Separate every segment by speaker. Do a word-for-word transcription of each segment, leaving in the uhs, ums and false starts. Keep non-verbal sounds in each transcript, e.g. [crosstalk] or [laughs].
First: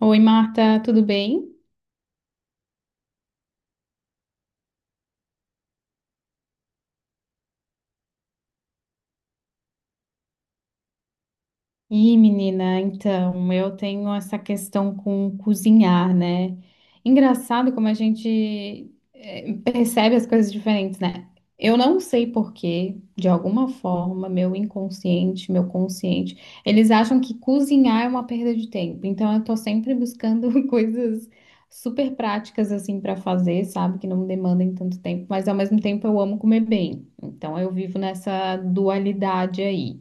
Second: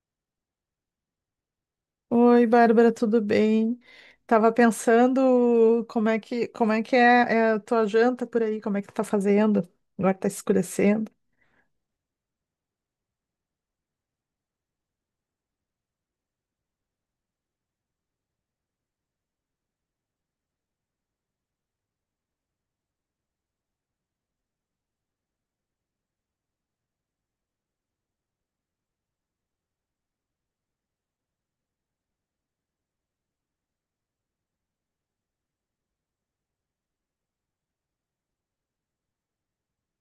Speaker 1: Oi, Marta, tudo bem?
Speaker 2: Oi, Bárbara, tudo bem? Tava pensando como é que, como é que é, é a tua janta por aí, como é que tu tá fazendo? Agora tá escurecendo.
Speaker 1: Ih, menina, então, eu tenho essa questão com cozinhar, né? Engraçado como a gente eh, percebe as coisas diferentes, né? Eu não sei por quê, de alguma forma, meu inconsciente, meu consciente, eles acham que cozinhar é uma perda de tempo. Então, eu tô sempre buscando [laughs] coisas super práticas, assim, pra fazer, sabe? Que não demandem tanto tempo, mas ao mesmo tempo eu amo comer bem. Então, eu vivo nessa dualidade aí.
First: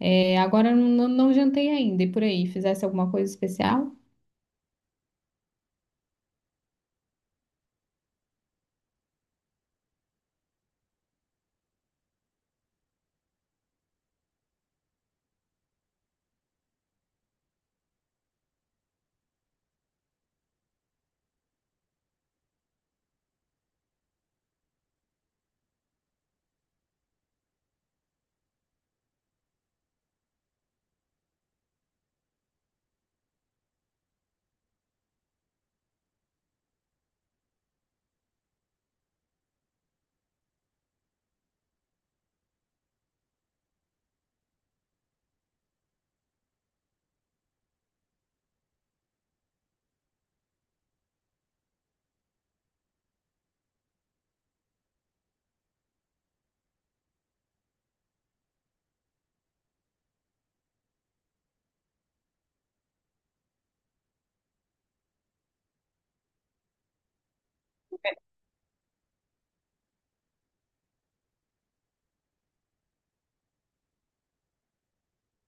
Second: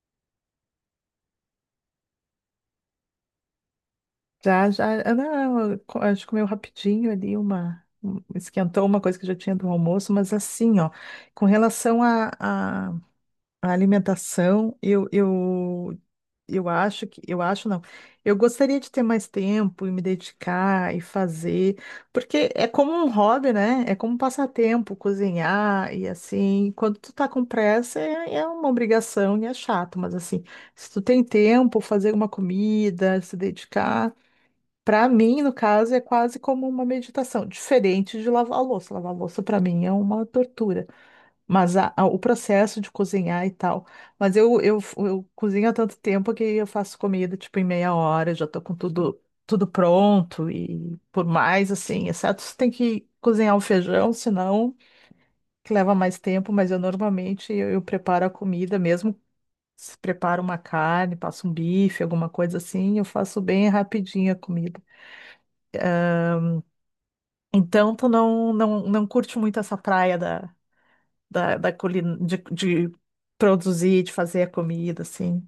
Speaker 1: É, agora eu não, não jantei ainda. E por aí, fizesse alguma coisa especial?
Speaker 2: Já, já, ah, não, eu co- a gente comeu rapidinho ali uma, um- esquentou uma coisa que já tinha do almoço, mas assim, ó, com relação à à- à alimentação, eu, eu, eu acho que, eu acho não, eu gostaria de ter mais tempo e me dedicar e fazer, porque é como um hobby, né? É como um passatempo, cozinhar e assim, quando tu tá com pressa é, é uma obrigação e é chato, mas assim, se tu tem tempo, fazer uma comida, se dedicar para mim, no caso, é quase como uma meditação, diferente de lavar a louça. Lavar a louça para mim é uma tortura, mas a- a- o processo de cozinhar e tal. Mas eu, eu, eu cozinho há tanto tempo que eu faço comida tipo em meia hora, já tô com tudo tudo pronto e por mais assim, exceto se tem que cozinhar o feijão, senão que leva mais tempo, mas eu normalmente eu, eu preparo a comida mesmo. Se preparo uma carne, passo um bife, alguma coisa assim, eu faço bem rapidinho a comida. Então, tu não, não, não curte muito essa praia da, da, da culina, de, de produzir, de fazer a comida, assim.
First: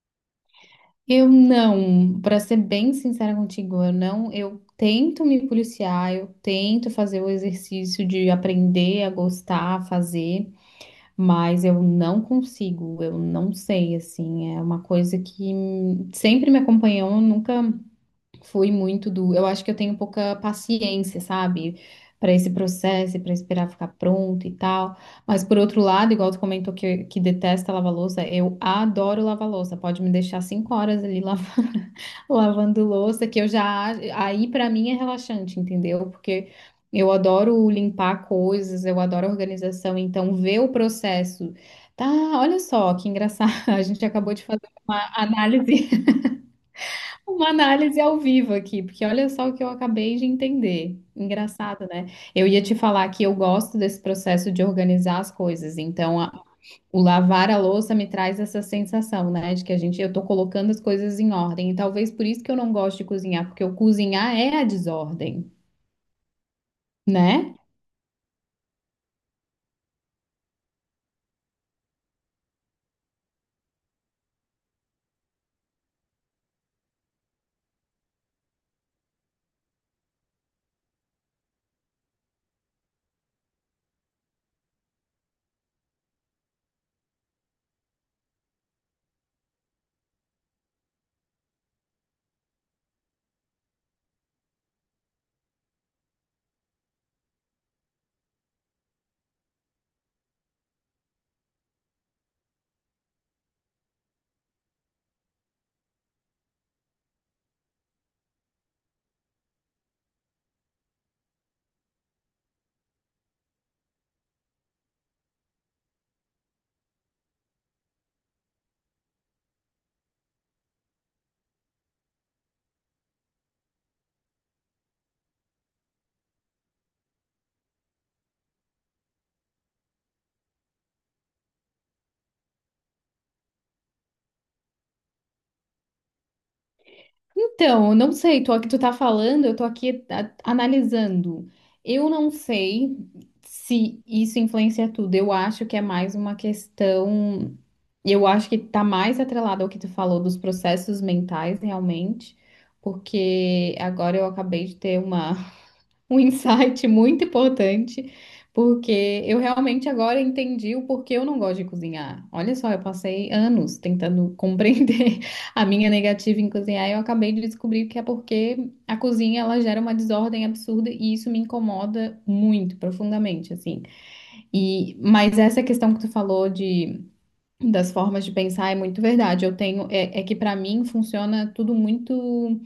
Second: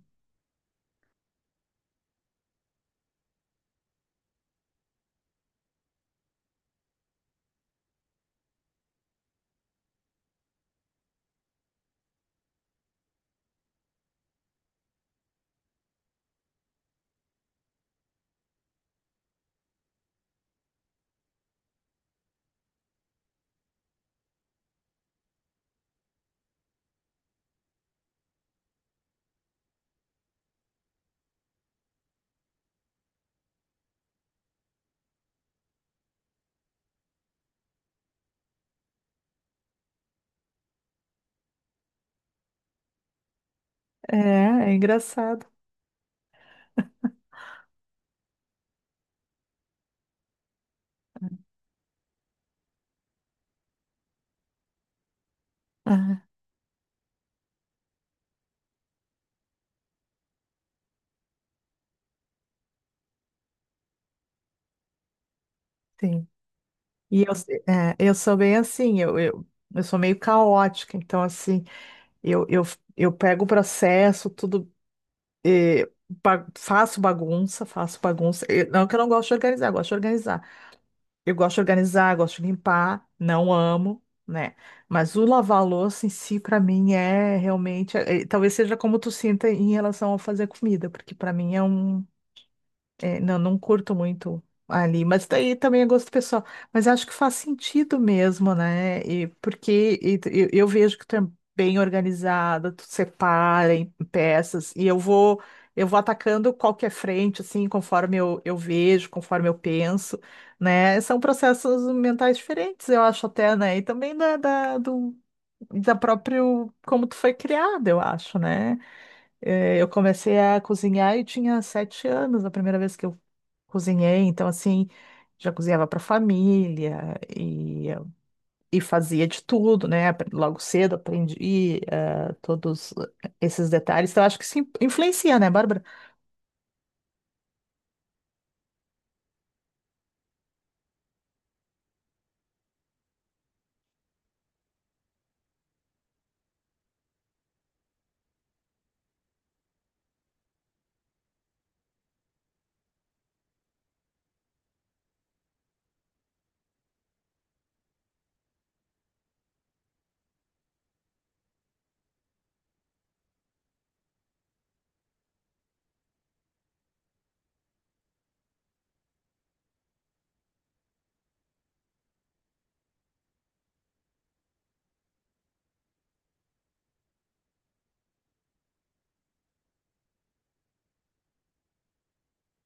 Speaker 1: Eu não, Para ser bem sincera contigo, eu não, eu tento me policiar, eu tento fazer o exercício de aprender a gostar, a fazer, mas eu não consigo, eu não sei, assim, é uma coisa que sempre me acompanhou, nunca foi muito do. Eu acho que eu tenho pouca paciência, sabe? Para esse processo, para esperar ficar pronto e tal. Mas por outro lado, igual tu comentou que, que detesta lavar louça, eu adoro lavar louça. Pode me deixar cinco horas ali lavar, [laughs] lavando louça, que eu já. Aí para mim é relaxante, entendeu? Porque eu adoro limpar coisas, eu adoro organização. Então, ver o processo. Tá, olha só que engraçado. [laughs] A gente
Speaker 2: É,
Speaker 1: acabou de fazer
Speaker 2: é
Speaker 1: uma
Speaker 2: engraçado.
Speaker 1: análise uma análise ao vivo aqui, porque olha só o que eu acabei de entender. Engraçado, né? Eu ia te falar que eu gosto desse processo de organizar as coisas. Então,
Speaker 2: Ah,
Speaker 1: a- o lavar a louça me traz essa sensação, né, de que a gente, eu tô colocando as coisas em ordem. E talvez por isso que eu não gosto de cozinhar, porque o cozinhar é a desordem,
Speaker 2: sim. E eu,
Speaker 1: né?
Speaker 2: se- é, eu sou bem assim, eu, eu, eu sou meio caótica, então assim, eu, eu, eu pego o processo, tudo eh, ba- faço bagunça, faço bagunça. Eu- não que eu não gosto de organizar, eu gosto de organizar. Eu gosto de organizar, gosto de limpar, não amo, né? Mas o lavar a louça em si, pra mim, é realmente. Eh, talvez seja como tu sinta em relação a fazer comida, porque pra mim é um. É, não, não curto muito ali, mas daí também é gosto pessoal. Mas acho que faz sentido mesmo, né? E porque e tu- eu, eu vejo que tu é bem organizada, tu separa em peças, e eu vou eu vou atacando qualquer frente, assim, conforme eu, eu vejo, conforme eu penso, né? São processos mentais diferentes, eu acho até, né? E também da, da, do, da próprio como tu foi criada, eu acho, né? Eh, Eu comecei a cozinhar e tinha sete anos, a primeira vez que eu cozinhei, então assim, já cozinhava para família e, e fazia de tudo, né? Apre- Logo cedo aprendi eh, todos esses detalhes. Então acho que isso in- influencia, né, Bárbara?
Speaker 1: Então, eu não sei, tô aqui, tu tá falando, eu tô aqui a- analisando. Eu não sei se isso influencia tudo. Eu acho que é mais uma questão. Eu acho que tá mais atrelado ao que tu falou dos processos mentais, realmente, porque agora eu acabei de ter uma um insight [laughs] muito importante, porque eu realmente agora entendi o porquê eu não gosto de cozinhar. Olha só, eu passei anos tentando compreender [laughs] a minha negativa em cozinhar e eu acabei de descobrir que é porque a cozinha ela gera uma desordem absurda e isso me incomoda muito, profundamente, assim. E mas essa questão que tu falou de das formas de pensar é muito verdade. Eu tenho é, é que para mim funciona tudo muito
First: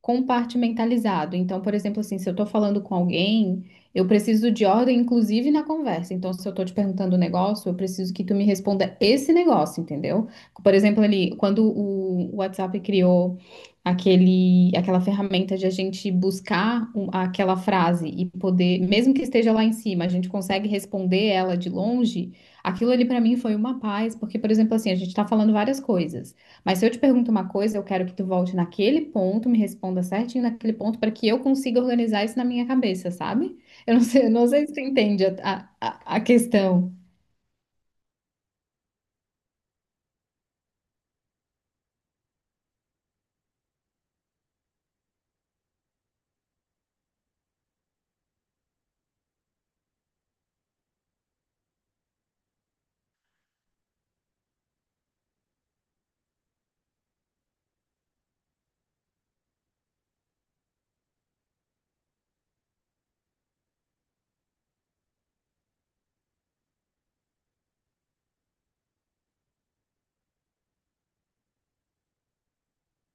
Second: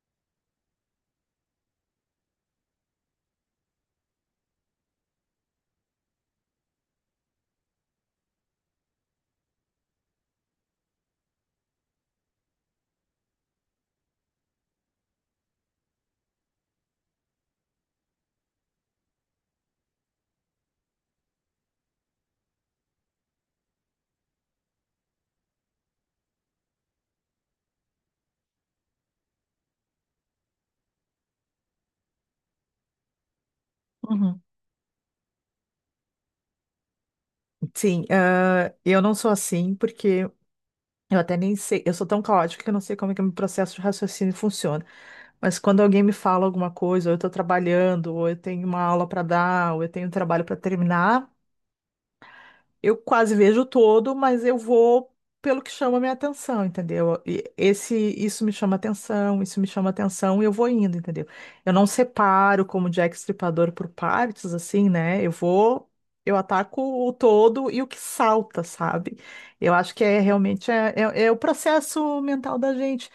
Speaker 1: compartimentalizado. Então, por exemplo, assim, se eu estou falando com alguém, eu preciso de ordem, inclusive na conversa. Então, se eu estou te perguntando um negócio, eu preciso que tu me responda esse negócio, entendeu? Por exemplo, ali, quando o WhatsApp criou aquele, aquela ferramenta de a gente buscar um- aquela frase e poder, mesmo que esteja lá em cima, a gente consegue responder ela de longe. Aquilo ali para mim foi uma paz, porque, por exemplo, assim, a gente está falando várias coisas. Mas se eu te pergunto uma coisa, eu quero que tu volte naquele ponto, me responda certinho naquele ponto, para que eu consiga organizar isso na minha cabeça, sabe? Eu não sei, eu
Speaker 2: Uhum.
Speaker 1: não sei se tu entende a, a, a a questão.
Speaker 2: Sim, ah, eu não sou assim porque eu até nem sei, eu sou tão caótica que eu não sei como é que o meu processo de raciocínio funciona. Mas quando alguém me fala alguma coisa, ou eu estou trabalhando, ou eu tenho uma aula para dar, ou eu tenho um trabalho para terminar, eu quase vejo todo, mas eu vou pelo que chama a minha atenção, entendeu? E esse, isso me chama atenção, isso me chama atenção e eu vou indo, entendeu? Eu não separo como Jack Estripador por partes, assim, né? Eu vou, eu ataco o todo e o que salta, sabe? Eu acho que é realmente é, é, é o processo mental da gente.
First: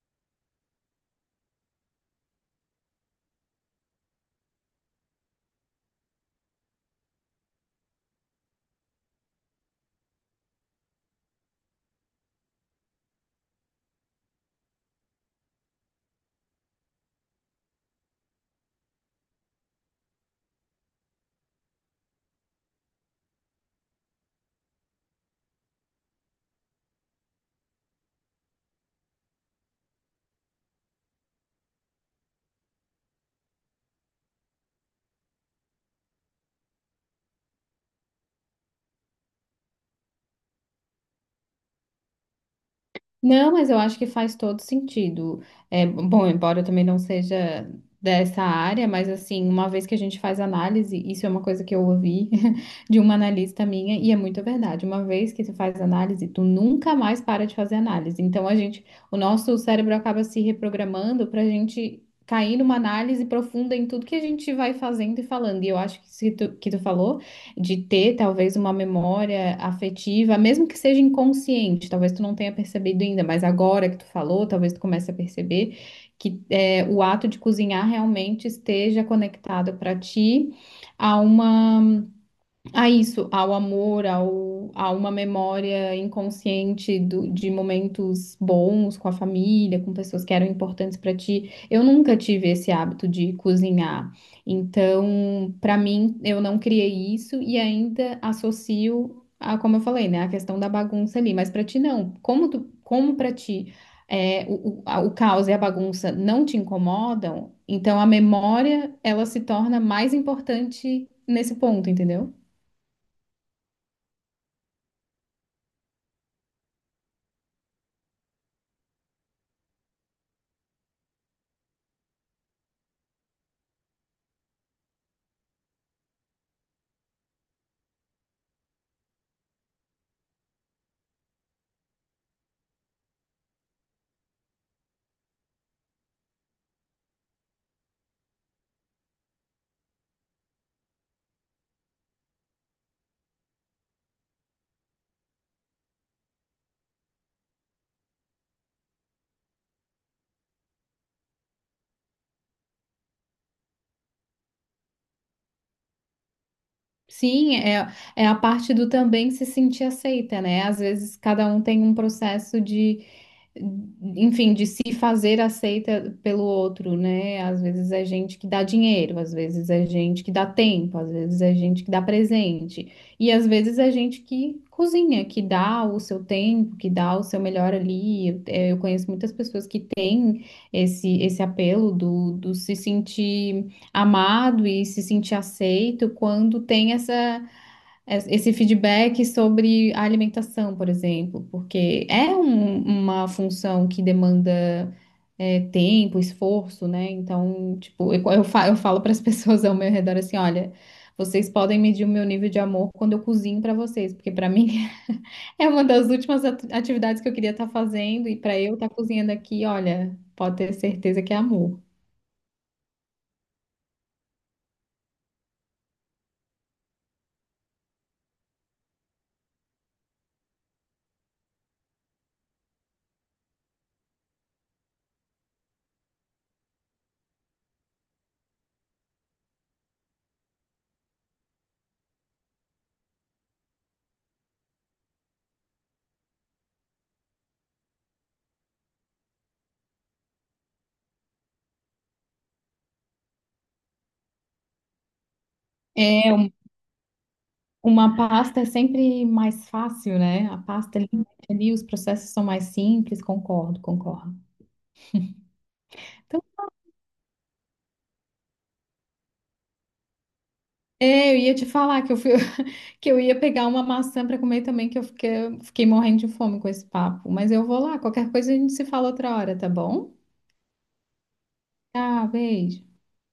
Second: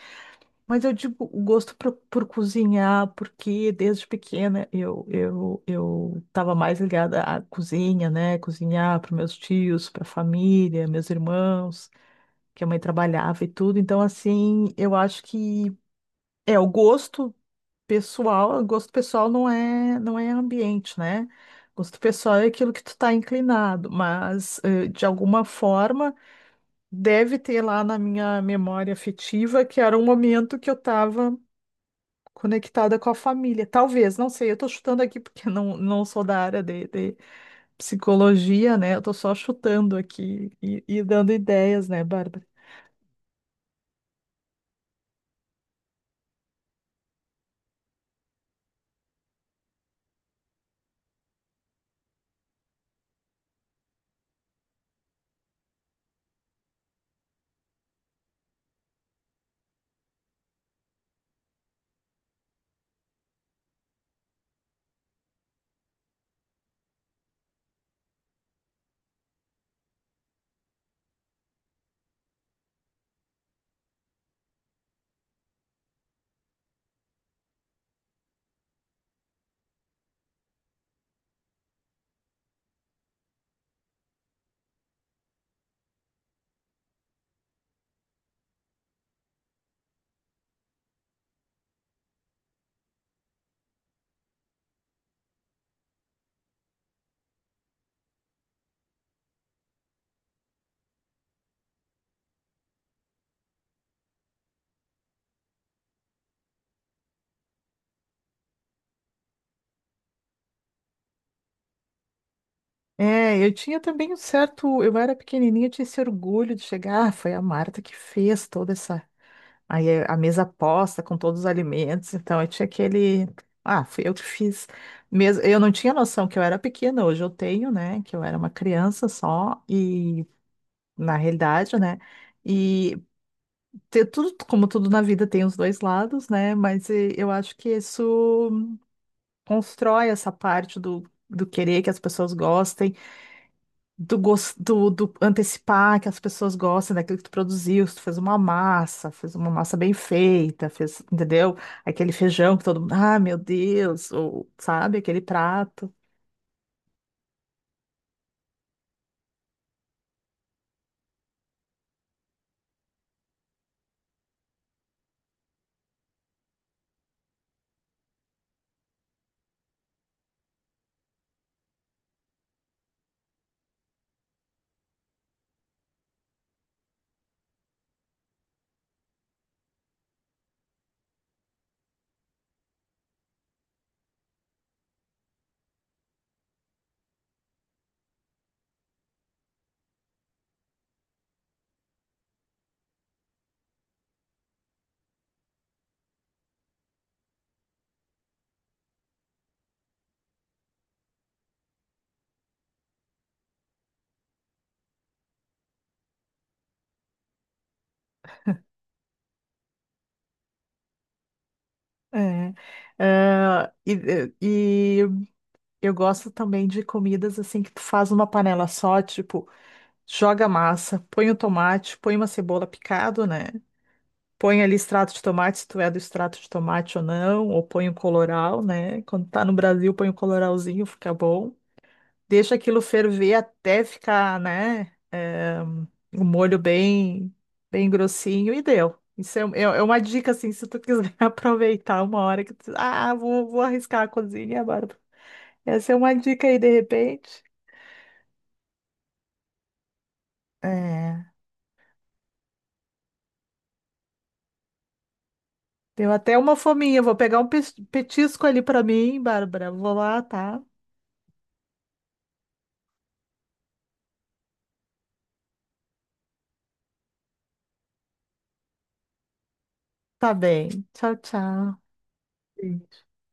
Speaker 2: Mas eu digo o gosto por, por cozinhar, porque desde pequena eu, eu, eu estava mais ligada à cozinha, né? Cozinhar para meus tios, para a família, meus irmãos, que a mãe trabalhava e tudo. Então, assim, eu acho que é o gosto pessoal, o gosto pessoal não é, não é ambiente, né? Gosto pessoal é aquilo que tu tá inclinado, mas eh, de alguma forma deve ter lá na minha memória afetiva que era um momento que eu estava conectada com a família. Talvez, não sei, eu tô chutando aqui porque não, não sou da área de, de psicologia, né? Eu tô só chutando aqui e, e dando ideias, né, Bárbara?
Speaker 1: Não, mas eu acho que faz todo sentido. É, bom, embora eu também não seja dessa área, mas assim, uma vez que a gente faz análise, isso é uma coisa que eu ouvi [laughs] de uma analista minha, e é muito verdade. Uma vez que tu faz análise, tu nunca mais para de fazer análise. Então a gente, o nosso cérebro acaba se reprogramando para a gente cair numa análise profunda em tudo que a gente vai fazendo e falando. E eu acho que isso que tu, que tu falou de ter talvez uma memória afetiva, mesmo que seja inconsciente, talvez tu não tenha percebido ainda, mas agora que tu falou, talvez tu comece a perceber que é, o ato de cozinhar realmente esteja conectado para ti a uma a isso, ao amor, ao, a uma memória inconsciente do- de momentos bons com a família, com pessoas que eram importantes para ti. Eu nunca tive esse hábito de cozinhar. Então, para mim, eu não criei isso e ainda associo a, como eu falei, né, a questão da bagunça ali. Mas para ti não. Como tu, como para ti é, o, o, a- o caos e a bagunça não te incomodam, então a memória ela se torna mais importante nesse ponto, entendeu?
Speaker 2: É, eu tinha também um certo. Eu era pequenininha, eu tinha esse orgulho de chegar. Ah, foi a Marta que fez toda essa. Aí é a mesa posta com todos os alimentos, então eu tinha aquele. Ah, fui eu que fiz. Mesmo, eu não tinha noção que eu era pequena, hoje eu tenho, né? Que eu era uma criança só e, na realidade, né? E ter tudo, como tudo na vida tem os dois lados, né? Mas eh, eu acho que isso constrói essa parte do, do querer que as pessoas gostem, do, gos- do, do antecipar que as pessoas gostem daquilo que tu produziu, se tu fez uma massa, fez uma massa bem feita, fez, entendeu? Aquele feijão que todo mundo, ah, meu Deus, ou sabe, aquele prato.
Speaker 1: Sim, é, é a parte do também se sentir aceita, né? Às vezes cada um tem um processo de enfim, de se fazer aceita pelo outro, né? Às vezes é gente que dá dinheiro, às vezes é gente que dá tempo, às vezes é gente que dá presente, e às vezes é gente que cozinha, que dá o seu tempo, que dá o seu melhor ali. Eu, eh, eu conheço muitas pessoas que têm esse, esse apelo do, do se sentir amado e se sentir aceito quando tem essa es- esse feedback sobre a alimentação, por exemplo, porque é um- uma função que demanda é, tempo, esforço, né? Então, tipo, eu, eu fa- eu falo para as [laughs] pessoas ao meu redor assim, olha, vocês podem medir o meu nível de amor quando eu cozinho para vocês, porque para mim [laughs] é uma das últimas atu- atividades que eu queria estar fazendo e para eu estar cozinhando aqui, olha, pode ter certeza que é amor.
Speaker 2: É. Ah, e, eh, e eu gosto também de comidas assim que tu faz numa panela só, tipo. Joga a massa, põe o tomate, põe uma cebola picado, né? Põe ali extrato de tomate, se tu é do extrato de tomate ou não, ou põe o colorau, né? Quando tá no Brasil, põe o colorauzinho, fica bom. Deixa aquilo ferver até ficar, né? O molho bem, bem grossinho e deu. Isso é, é- é uma dica, assim, se tu quiser [laughs] aproveitar uma hora que tu, ah, vou, vou arriscar a cozinha, agora. Essa é uma
Speaker 1: É,
Speaker 2: dica aí, de repente.
Speaker 1: uma pasta é sempre mais fácil, né? A pasta ali,
Speaker 2: É.
Speaker 1: ali os processos são mais simples, concordo, concordo.
Speaker 2: Deu até
Speaker 1: Então,
Speaker 2: uma fominha. Vou pegar um pes- petisco ali pra mim, Bárbara. Vou lá, tá?
Speaker 1: é, eu ia te falar que eu fui, [laughs] que eu ia pegar uma maçã para comer também, que eu fiquei, fiquei morrendo de fome com esse papo. Mas eu vou lá, qualquer coisa a gente se fala outra hora, tá bom?
Speaker 2: Tá bem. Tchau, tchau.
Speaker 1: Tá, beijo.
Speaker 2: Beijo.